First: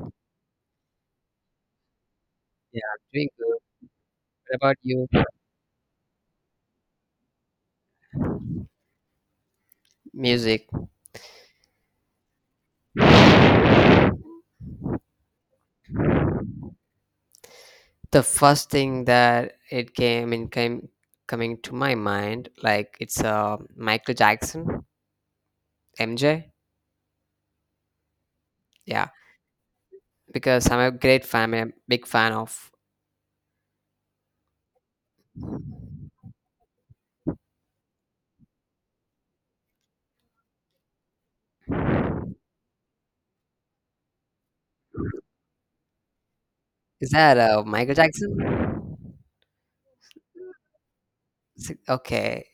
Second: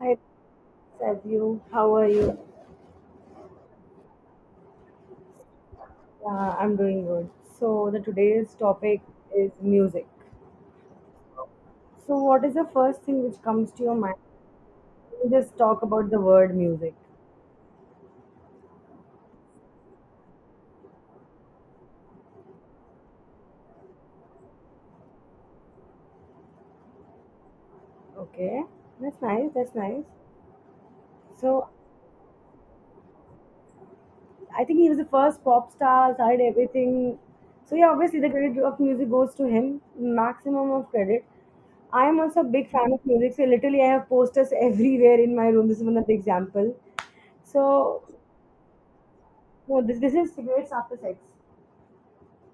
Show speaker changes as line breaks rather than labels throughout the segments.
Hi, Sadhu. How are you?
Yeah, I'm doing good. What about you?
I'm doing good. So the today's topic is music.
Music.
So what is the first thing which comes to your mind? We just talk about the word music.
The first thing that it came in came coming to my mind, like it's Michael Jackson, MJ.
Okay,
Yeah,
that's nice. That's nice.
because I'm a great fan,
So
I'm a big fan of.
I think he was the first pop star. Started everything. So yeah, obviously the credit of music goes to him. Maximum of credit. I am also a big fan of music, so literally I have posters everywhere in my room. This is one of the example.
Is that Michael
So
Jackson?
No, this is cigarettes after sex.
Okay.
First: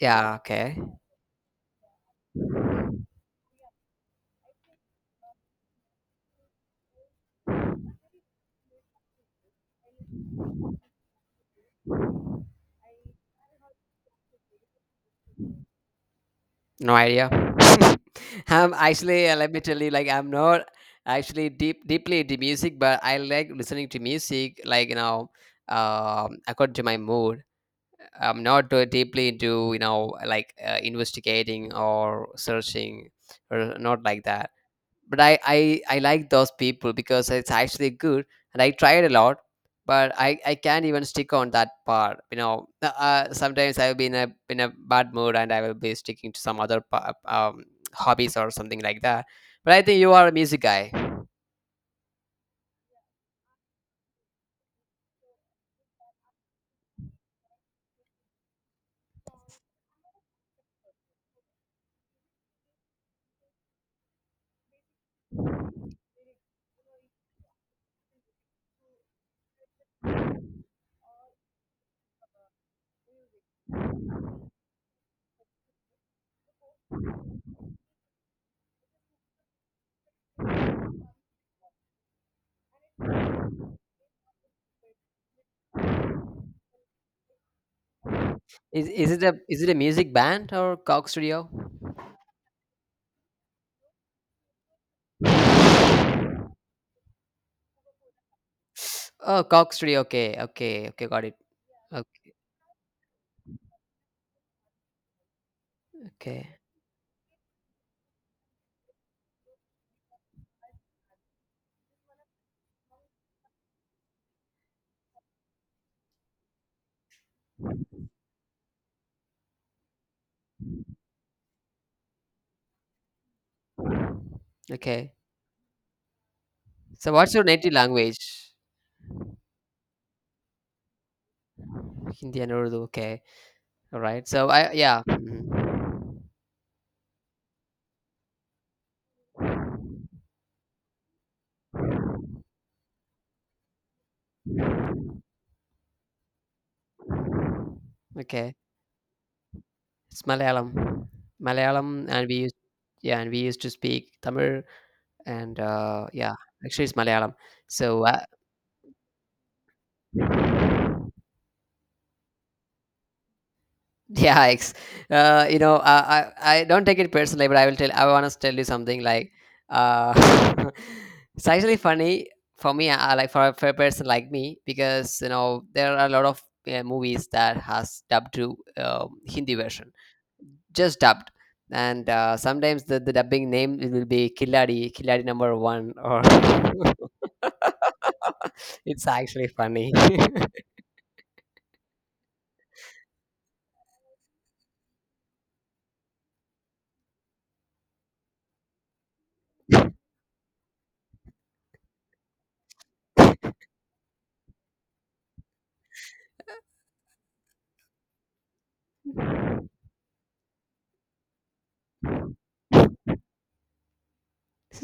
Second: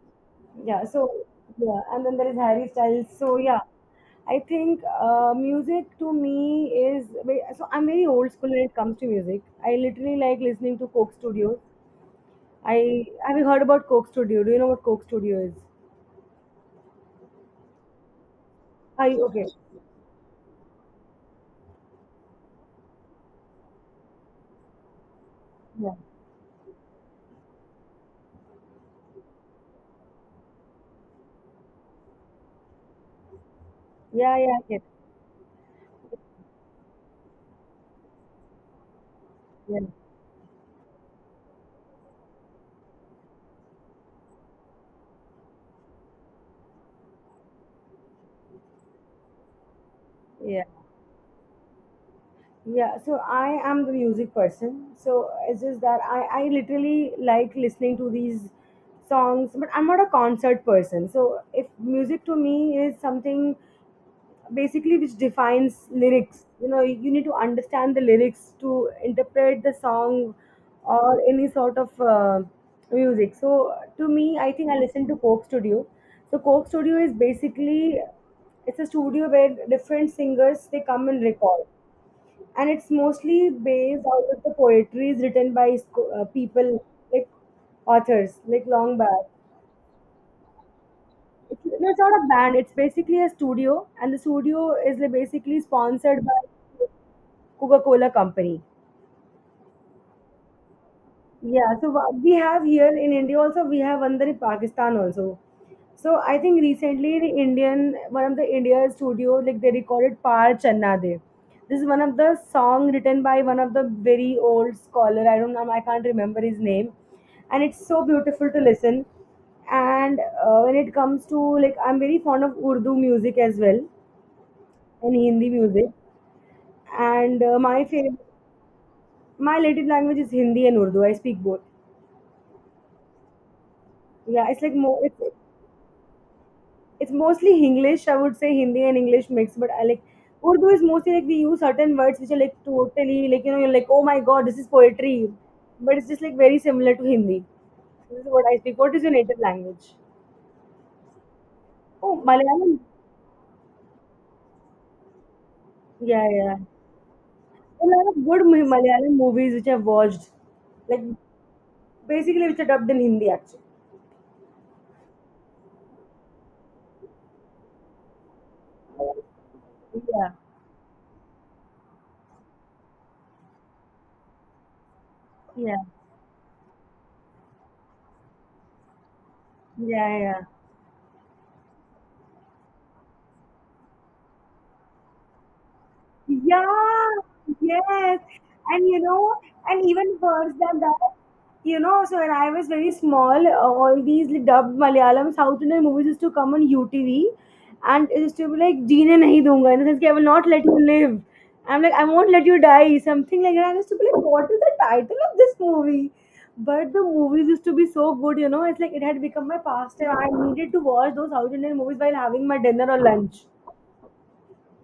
Yeah. Okay.
Yeah, so yeah, and then there is Harry Styles. So yeah, I think music to me so I'm very old school when it comes to music. I literally like listening to Coke Studios. I have you heard about Coke Studio? Do you know what Coke Studio is?
No idea. I'm
Are you
actually,
okay?
let me tell you, like I'm not actually deeply into music, but I like listening to music, like,
Yeah,
according to my mood. I'm not too deeply into, like, investigating or searching, or not like
yeah,
that.
yeah, I get it.
But I like those people because it's actually good, and I tried a lot,
Yeah,
but I can't even stick on that part. Sometimes I'll be in a bad mood and I will be sticking to some other hobbies or something like that. But I think you are a music
yeah.
guy.
Yeah, so I am the music person. So it's just that I literally like listening to these songs, but I'm not a concert person. So if music to me is something basically which defines lyrics, you need to understand the lyrics to interpret the song or any sort of music. So to me, I think I listen to Coke Studio. So Coke Studio is basically it's a studio where different singers they come and record, and it's mostly based out of the poetries written by people, like authors like
is,
long
is
back.
it a is it a music band or cock studio?
No, it's not a band. It's basically a studio and the studio is like basically sponsored by Coca-Cola company.
Oh, cock studio. Okay, okay, okay, got it.
Yeah, so what
Okay,
we have here in India also, we have under Pakistan also. So I
okay,
think recently the Indian, one of the India studios, like they recorded Paar Channa De. This is one of the song written by one of the very old scholar. I don't know, I can't remember his name. And it's so beautiful to listen. And when it comes to like, I'm very fond of Urdu music as well
okay.
and Hindi music.
So what's
And
your native language?
my native language is Hindi and Urdu. I speak both.
Hindi and Urdu, okay. All right.
Yeah,
So
it's
I,
like more.
yeah.
It's,
Mhm.
it's mostly English. I would say Hindi and English mix, but I like Urdu is mostly like we use certain words which are like totally like you know you're like oh my God, this is poetry, but it's just like very similar to Hindi. So this is what
Okay,
I speak. What is your native language?
it's Malayalam. Malayalam,
Oh,
and we used,
Malayalam.
yeah, and we used to speak Tamil, and
Yeah,
yeah,
yeah. Yeah.
actually it's Malayalam.
There are a
So
lot of good Malayalam movies which I've watched, like basically which are dubbed in Hindi actually.
yeah, you know, I don't take it personally, but I will tell. I want to tell you something like, uh,
Yeah,
it's actually funny for me, like for a person like me, because you know
yeah,
there are a lot of movies that has dubbed to Hindi version,
yeah, yeah.
just dubbed. And sometimes the dubbing name, it will be killadi killadi number one or
Yeah, yes. And you
it's
know,
actually
and
funny.
even worse than that, so when I was very small, all these dubbed Malayalam South Indian movies used to come on UTV, and it used to be like, Jeene nahi dunga, in the sense, ki, I will not let you live. I'm like, I won't let you die, something like that. I used to be like, what is the title of this movie? But the movies used to be so good, it's like it had become my pastime. I needed to watch those South Indian movies while having my dinner or lunch.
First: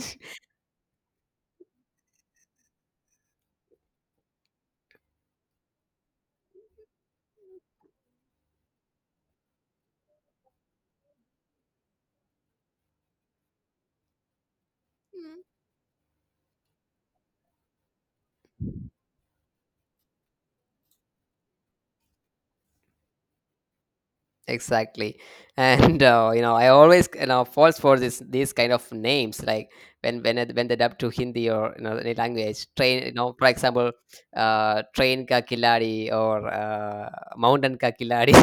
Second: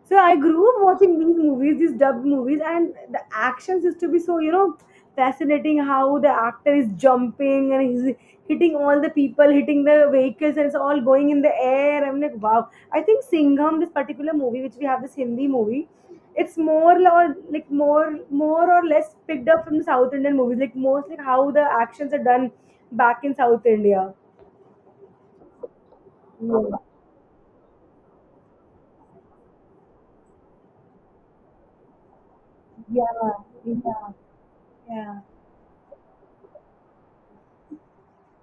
So I grew up watching these movies, these dubbed movies, and the actions used to be so, fascinating how the actor is jumping and he's hitting all the people, hitting the vehicles, and it's all going in the air. I'm like, wow. I think Singham, this particular movie, which we have this Hindi movie, it's more or less picked up from South Indian movies, like mostly how the actions are done back in South India.
Exactly. And you know, I
Yeah,
always, falls for this these kind of names, like when they dub to Hindi or you know any language, train, you
yeah,
know, for example,
yeah. Yeah.
train ka kiladi or uh, mountain ka kiladi.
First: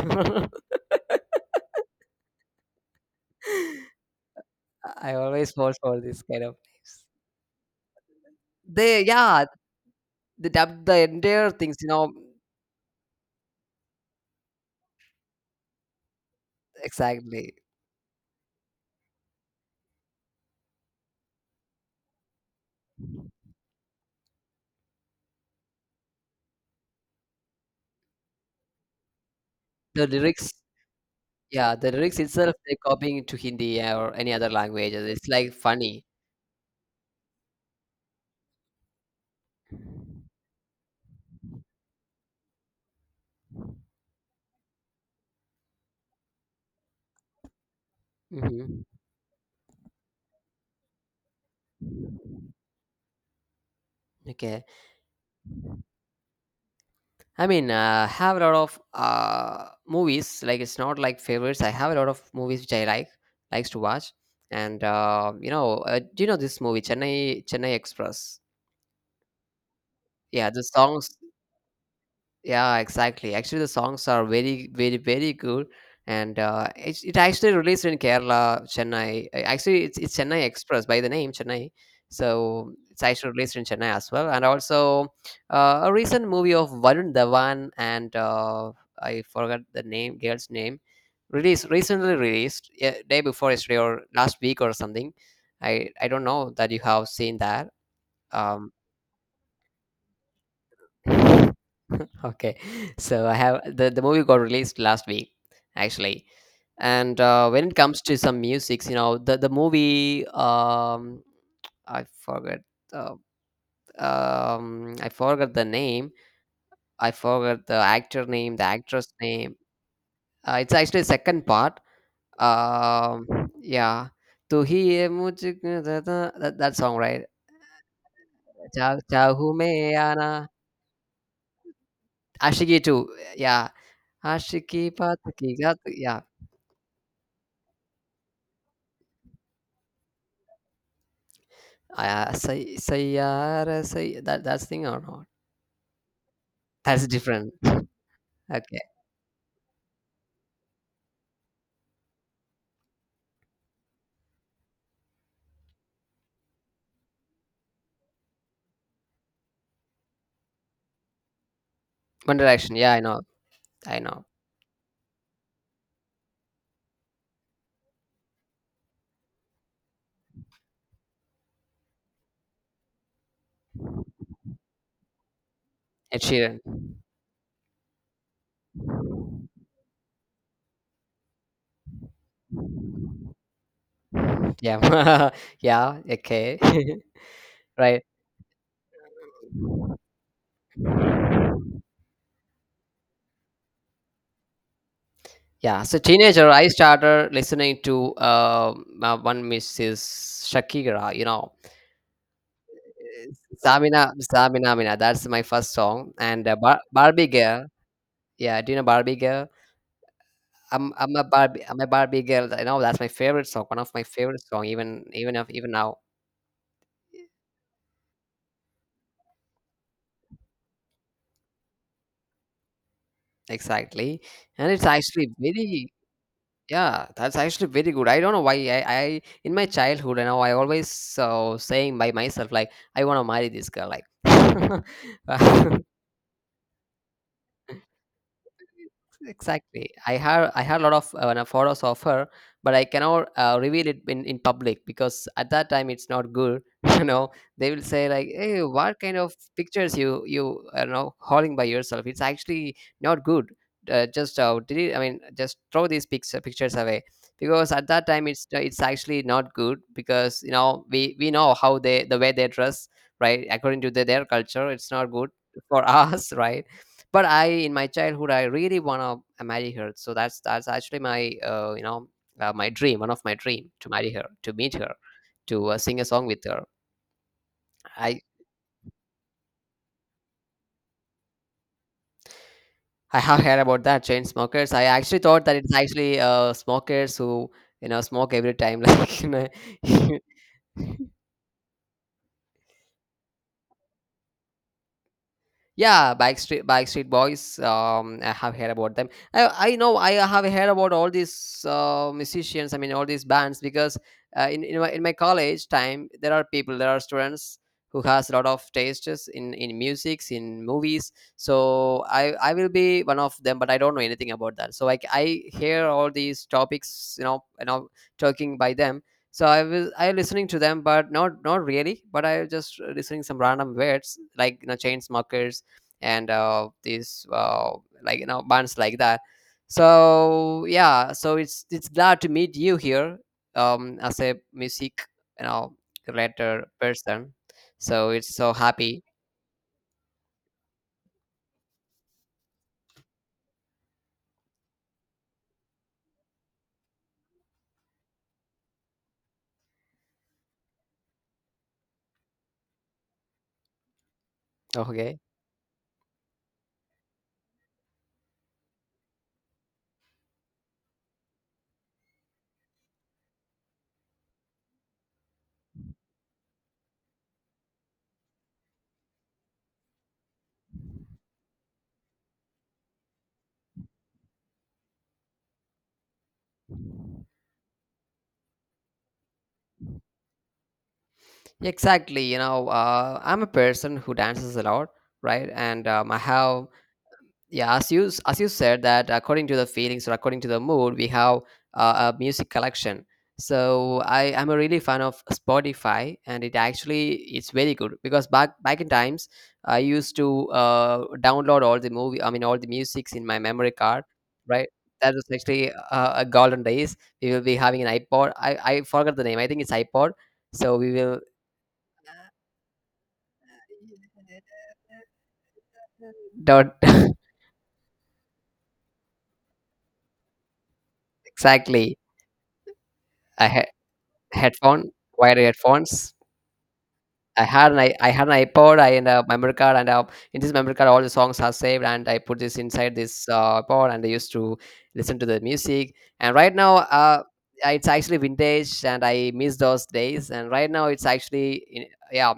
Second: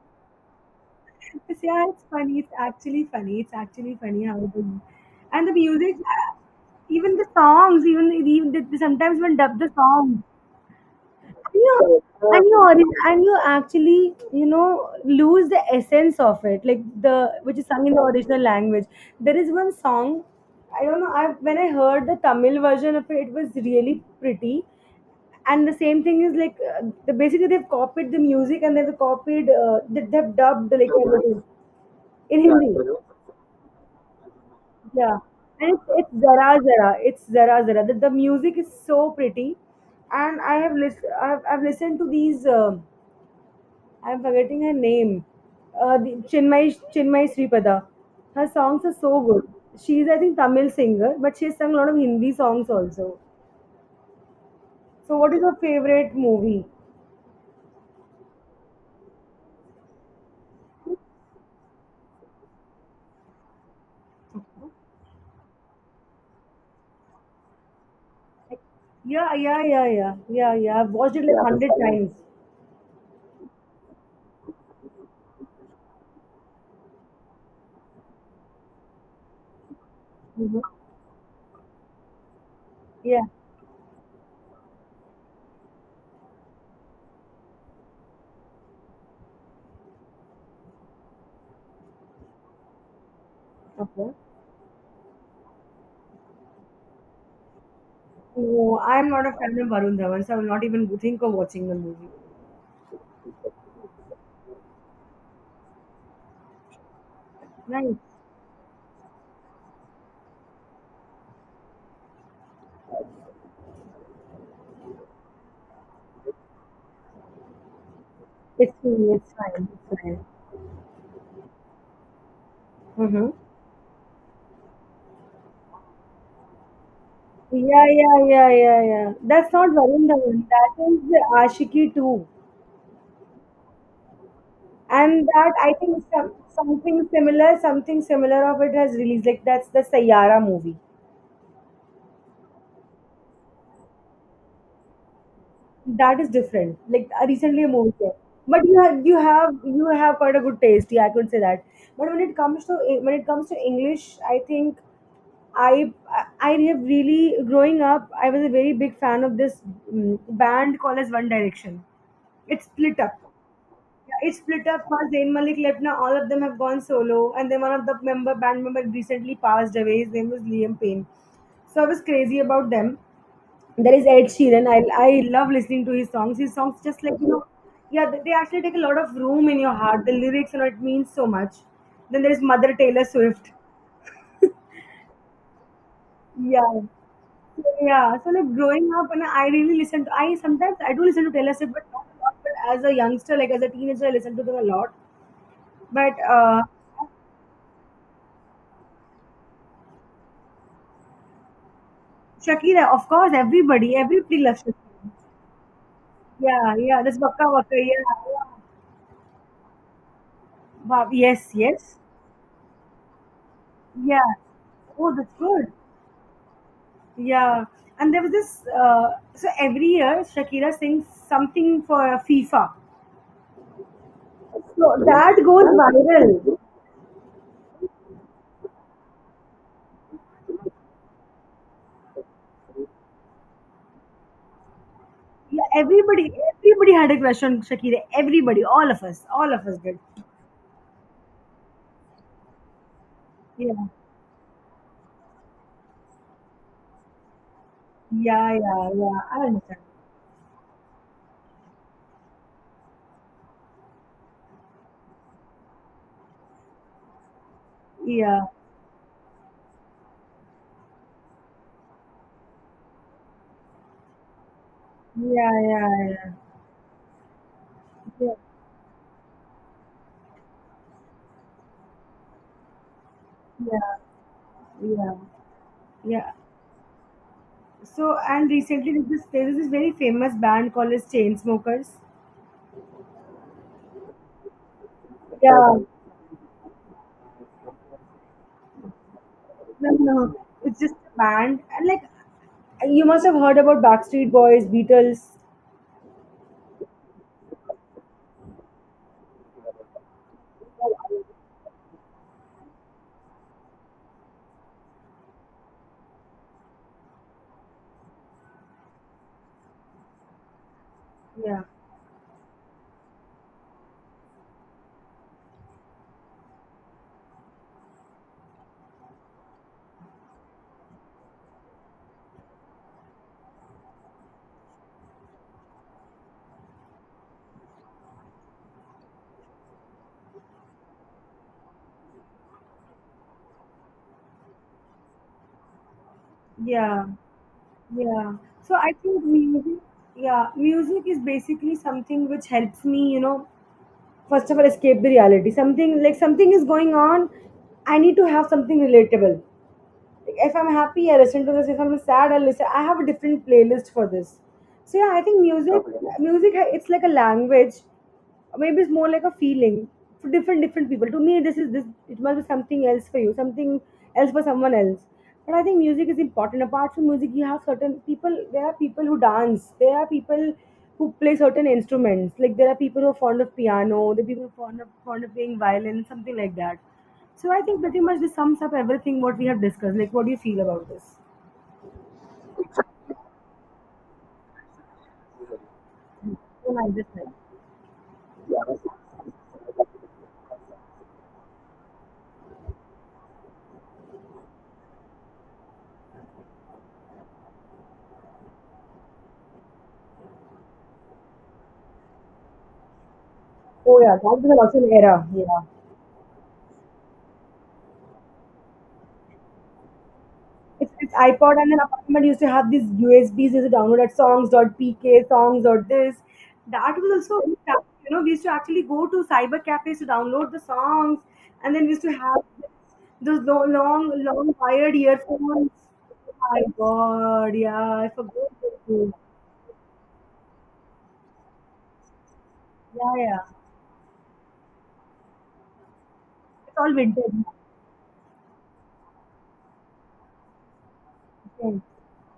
Yeah, it's funny. It's actually funny. It's actually funny how it is.
I
And the
always fall
music,
for this kind of names.
even the songs,
They,
sometimes when
yeah,
dub the songs,
they dubbed the entire things,
you and you ori- and you actually lose the essence of it, like the
Exactly.
which is sung in the original language. There is one song, I don't know. I When I heard the Tamil version of it, it was really pretty. And the same thing is like basically they've copied the music and they've copied
The
they've
lyrics.
dubbed like everything
Yeah, the lyrics
in
itself,
Yeah,
they're
Hindi.
copying it to Hindi or any other languages.
Yeah,
It's, like,
and it's
funny.
it's zara zara. It's zara zara. The music is so pretty, and I've listened to these. I'm forgetting her name. Chinmay Sripada. Her
Mhm.
songs are so good. She's I think Tamil singer, but she's sung a lot of Hindi songs also.
Okay.
So what is your favorite movie?
I mean, have a lot of, movies, like, it's not, like, favorites. I have a lot of movies which I like likes to watch, and, you know, do you know this movie, Chennai Express?
Yeah, yeah, yeah, yeah,
Yeah,
yeah,
the
yeah. I've
songs
watched it like, yeah, 100 Vampire times.
yeah, exactly. Actually, the songs are very, very, very good, and it actually released in Kerala, Chennai. Actually, it's Chennai
Hmm.
Express by the name Chennai, so it's
Yeah.
actually released in Chennai as well. And also, a recent movie of Varun Dhawan and I forgot the name, girl's name, released, recently released, yeah, day before yesterday or
Okay.
last week or something. I don't know that you have seen that. Um,
No, I'm not a fan of Varun Dhawan, so I will not even think of watching the movie.
okay, so the movie got released last week, actually. And when it
Nice.
comes to some musics, you know, the movie, i forgot uh, I forgot the name, I forgot the actor name the
It's
actress
cool. It's
name.
fine. It's fine.
It's actually second part. um
Mm-hmm.
yeah, to he, mujhe, that song, right?
Yeah, yeah, yeah, yeah,
Cha-
yeah.
Chahu
That's not
Mein
Varun
Aana.
Dhawan. That is the Ashiki 2.
Ashiki too yeah, ashiki
And
pataki.
that I think something similar of it has released. Like that's the Sayara movie.
Ah, say, say yaar, say, that that's thing or not?
That is different.
That's
Like
different.
recently a movie came. But you
Okay.
have you have you have quite a good taste. Yeah, I could say that. But when it comes to English, I think I I have really growing up. I was a very big fan of this band called as One Direction.
One
It
Direction. Yeah,
split
I
up.
know. I know.
Yeah, it split up. First Zayn Malik left. Now all of them have gone solo, and then one of the member band member recently passed away. His name was Liam Payne. So I was crazy about them. There is Ed Sheeran. I love listening to his
Ed
songs. His
Sheeran.
songs just like, yeah, they actually take a lot of room in your heart. The lyrics, and it means so much. Then there is Mother Taylor Swift.
Yeah. yeah. Okay.
Yeah. So,
right.
yeah. So like growing up, and I really listen to. I Sometimes I do listen to Taylor Swift, but not a lot. But as a youngster, like as a teenager, I listen to them a lot.
Yeah. So
But
teenager, I started listening to one Mrs. Shakira. You know,
Shakira, of course, everybody,
Samina
everybody loves Shakira.
Samina Mina. That's my first song. And
Yeah,
Bar-
yeah. That's
Barbie
Bakka
Girl.
Bakka. Yeah, yeah.
Yeah. Do you know Barbie Girl? I'm
Wow.
I'm a
Yes,
Barbie I'm a
yes.
Barbie girl. I know, that's my favorite song. One of my
Yeah.
favorite song. Even,
Oh, that's
even of
good.
even now.
Yeah. And there was this. So every year, Shakira sings something for FIFA.
Exactly. And it's
So
actually
that goes
very,
viral.
yeah, that's actually very good. I don't know why, I in my childhood, you know, I always, saying by myself like, I want to marry this girl, like.
Yeah, everybody had a crush on Shakira. Everybody, all of us
Exactly.
did.
I had a lot of photos of her, but I cannot
Yeah,
reveal it in public because at that time it's not good. You know, they will say like,
yeah,
"Hey,
yeah,
what kind
yeah.
of
I understand.
pictures you, you, you know, holding by yourself? It's actually not good. Just delete. I mean, just throw these pictures away." Because at that time
Yeah,
it's actually not good, because you know we know how they, the way they dress, right, according to the, their culture. It's not good
yeah,
for us,
yeah,
right? But I, in my childhood,
yeah,
I really wanna marry her. So that's actually my, you know, my dream, one of my dream,
yeah,
to marry her, to meet
yeah,
her,
yeah.
to sing a song
Yeah.
with her.
So,
I
and recently there was this very famous band called as Chainsmokers.
I have heard about that chain smokers. I actually thought
Yeah,
that it's
no,
actually smokers who, you know, smoke every time, like, you know.
no, no. It's just a band, and like you must have heard about Backstreet Boys, Beatles.
Yeah, Backstreet Boys. I have heard about them. I know, I have heard about all these musicians. I mean, all these bands because in my, in my college time, there are people, there are students who has a lot of tastes in musics, in movies.
Yeah,
So I will be one of them, but I don't know anything about that. So I hear all these topics, you know, talking by them. So I was I listening to them, but not, not really. But I was just listening some random words, like, you know, chain smokers and these, like, you know, bands like that. So yeah, so it's glad to meet you here as a music, you know, related
yeah.
person. So
Yeah.
it's so
So I
happy.
think music, yeah, music is basically something which helps me, first of all, escape the reality. Something like something is going on, I need to have something relatable. Like if I'm happy, I listen to this. If I'm sad, I listen. I have a different playlist for this. So yeah,
Okay.
I think music, it's like a language, maybe it's more like a feeling for different people. To me this is this, it must be something else for you, something else for someone else. But I think music is important. Apart from music, you have certain people. There are people who dance, there are people who play certain instruments, like there are people who are fond of piano. There are people who are fond of playing violin, something like that. So I think pretty much this sums up everything what we have discussed. Like what do you feel about this?
Exactly, you know, I'm a person who dances a lot, right? And I
Hmm.
have,
So, like this, like-
yeah, as you as you said that, according to the feelings or according to the mood, we have a music collection. So I'm a really fan of Spotify, and it actually, it's very good because back in times, I used to download all the movie, I mean all the musics in my memory
oh
card,
yeah, that was
right?
also an
That was
era. Yeah.
actually a golden days. We will be having an iPod. I forgot the name, I think it's iPod. So
It's
we
it's
will.
iPod, and then apartment used to have these USBs used to download at songs .dot pk songs or this.
Don't.
That was also, we used to actually go to cyber cafes to download the songs, and then we
Exactly.
used to have those
I
long long
Headphone,
wired
wired
earphones.
headphones.
My
I
God,
had an
yeah, I
I had an
forgot
iPod,
those
I and
days.
a memory card, and in this memory card, all the songs are saved, and I put this inside
Yeah,
this
yeah.
pod, and I used to listen to the music. And right
It's
now,
all vintage.
it's actually vintage, and I miss those days. And right now, it's actually
Okay.
in, yeah,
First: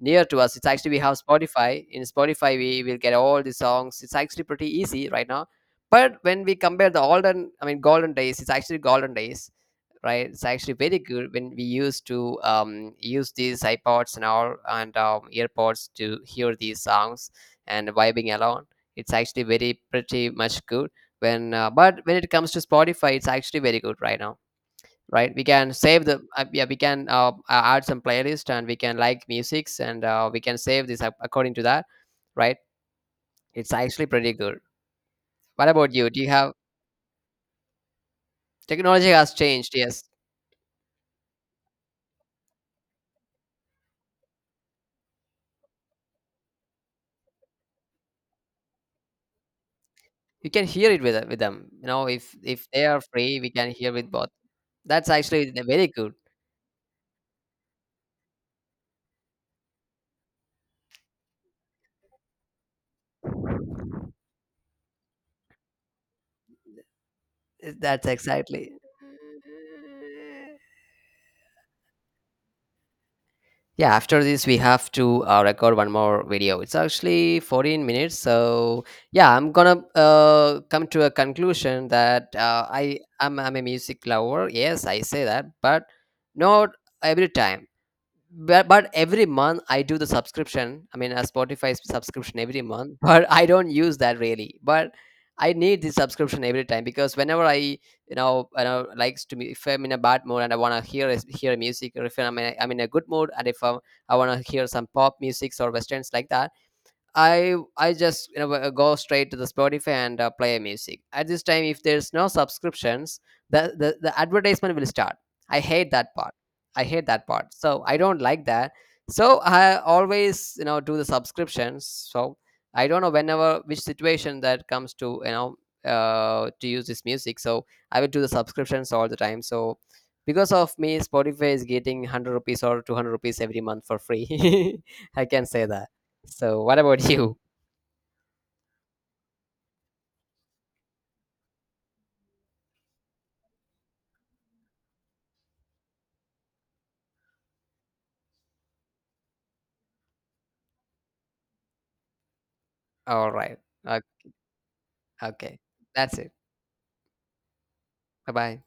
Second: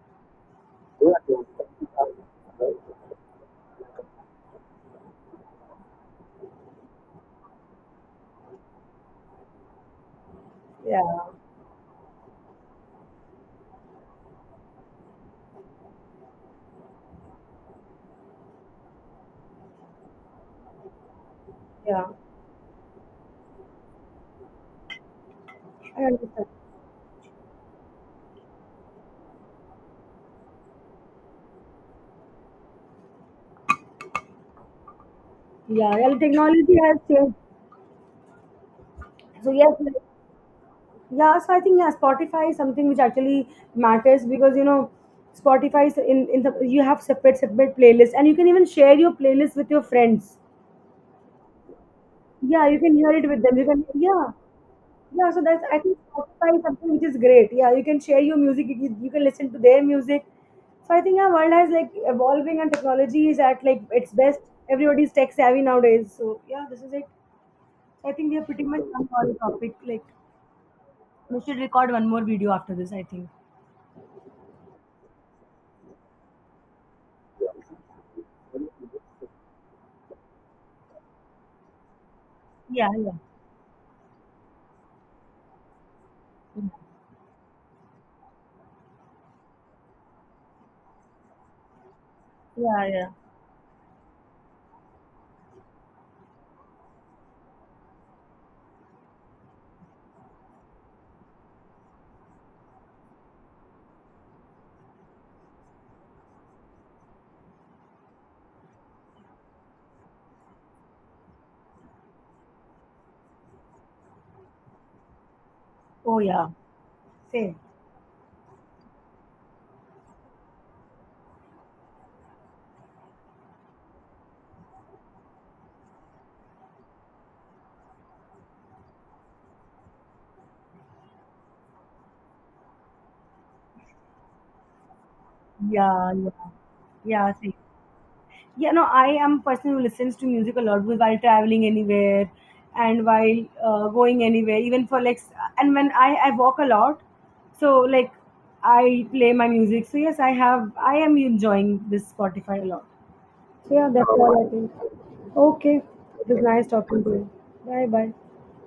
near to us. It's actually we have Spotify. In Spotify, we will get all the songs. It's actually pretty easy right now. But when we compare the olden, I mean golden days, it's actually golden days, right? It's actually very
Yeah,
good when we used to use these iPods and all, and earpods to hear these songs and vibing along. It's actually very pretty much good, when but
yeah.
when it comes to Spotify, it's actually very good right now, right? We can
I
save the,
understand.
yeah, we can add some playlist, and we can like musics, and we can save this according to that, right? It's actually pretty good. What
Yeah,
about you?
and
Do you have,
technology has changed.
technology has
So yes,
changed,
like,
yes?
yeah, so I think, yeah, Spotify is something which actually matters, because Spotify is in the, you have separate playlists, and you can even share your playlist with your friends.
You can hear it with them, you know. If
Yeah, you
they
can
are
hear it
free,
with
we
them. You
can
can,
hear with
yeah,
both. That's
yeah. So
actually
that's, I
very
think
good.
Spotify is something which is great. Yeah, you can share your music. You can listen to their music. So I think our world has like evolving, and technology is at like its best. Everybody's tech savvy nowadays. So yeah, this is it.
That's
So I think we have pretty
exactly.
much done all the topic. Like we should record one more video after this, I think.
Yeah, after this we have to record one more video. It's actually 14 minutes. So yeah, I'm gonna come to a conclusion that
Yeah,
i
yeah.
I'm, I'm a music lover. Yes, I say that, but not every time. But every month I do the subscription, I mean a Spotify subscription every
Yeah,
month.
yeah.
But I don't use that really. But I need the subscription every time, because whenever I, you know, you know, likes to me, if I'm in a bad mood and I want to hear music, or if I'm in a, I'm in a good mood, and if I, I want to hear some pop musics or westerns like that, I just, you know, go straight to the Spotify and play music. At this time, if there's no subscriptions, the advertisement will start. I hate that
Oh,
part.
yeah.
I hate that part.
Same.
So I don't like that. So I always, you know, do the subscriptions. So I don't know whenever which situation that comes to, you know, to use this music. So I will do the subscriptions all the time. So because of me, Spotify is getting 100 rupees or 200 rupees every month for free. I can say that.
Yeah, yeah.
So, what about
Yeah,
you?
same. Yeah, no, I am a person who listens to music a lot while traveling anywhere, and while going anywhere, even for like, and when I walk a lot, so like I play my music. So, yes, I am enjoying this Spotify a lot.
All right.
So, yeah,
O-
that's all I think.
Okay.
Okay.
That's
It
it.
was nice talking to you. Bye bye.
Bye bye.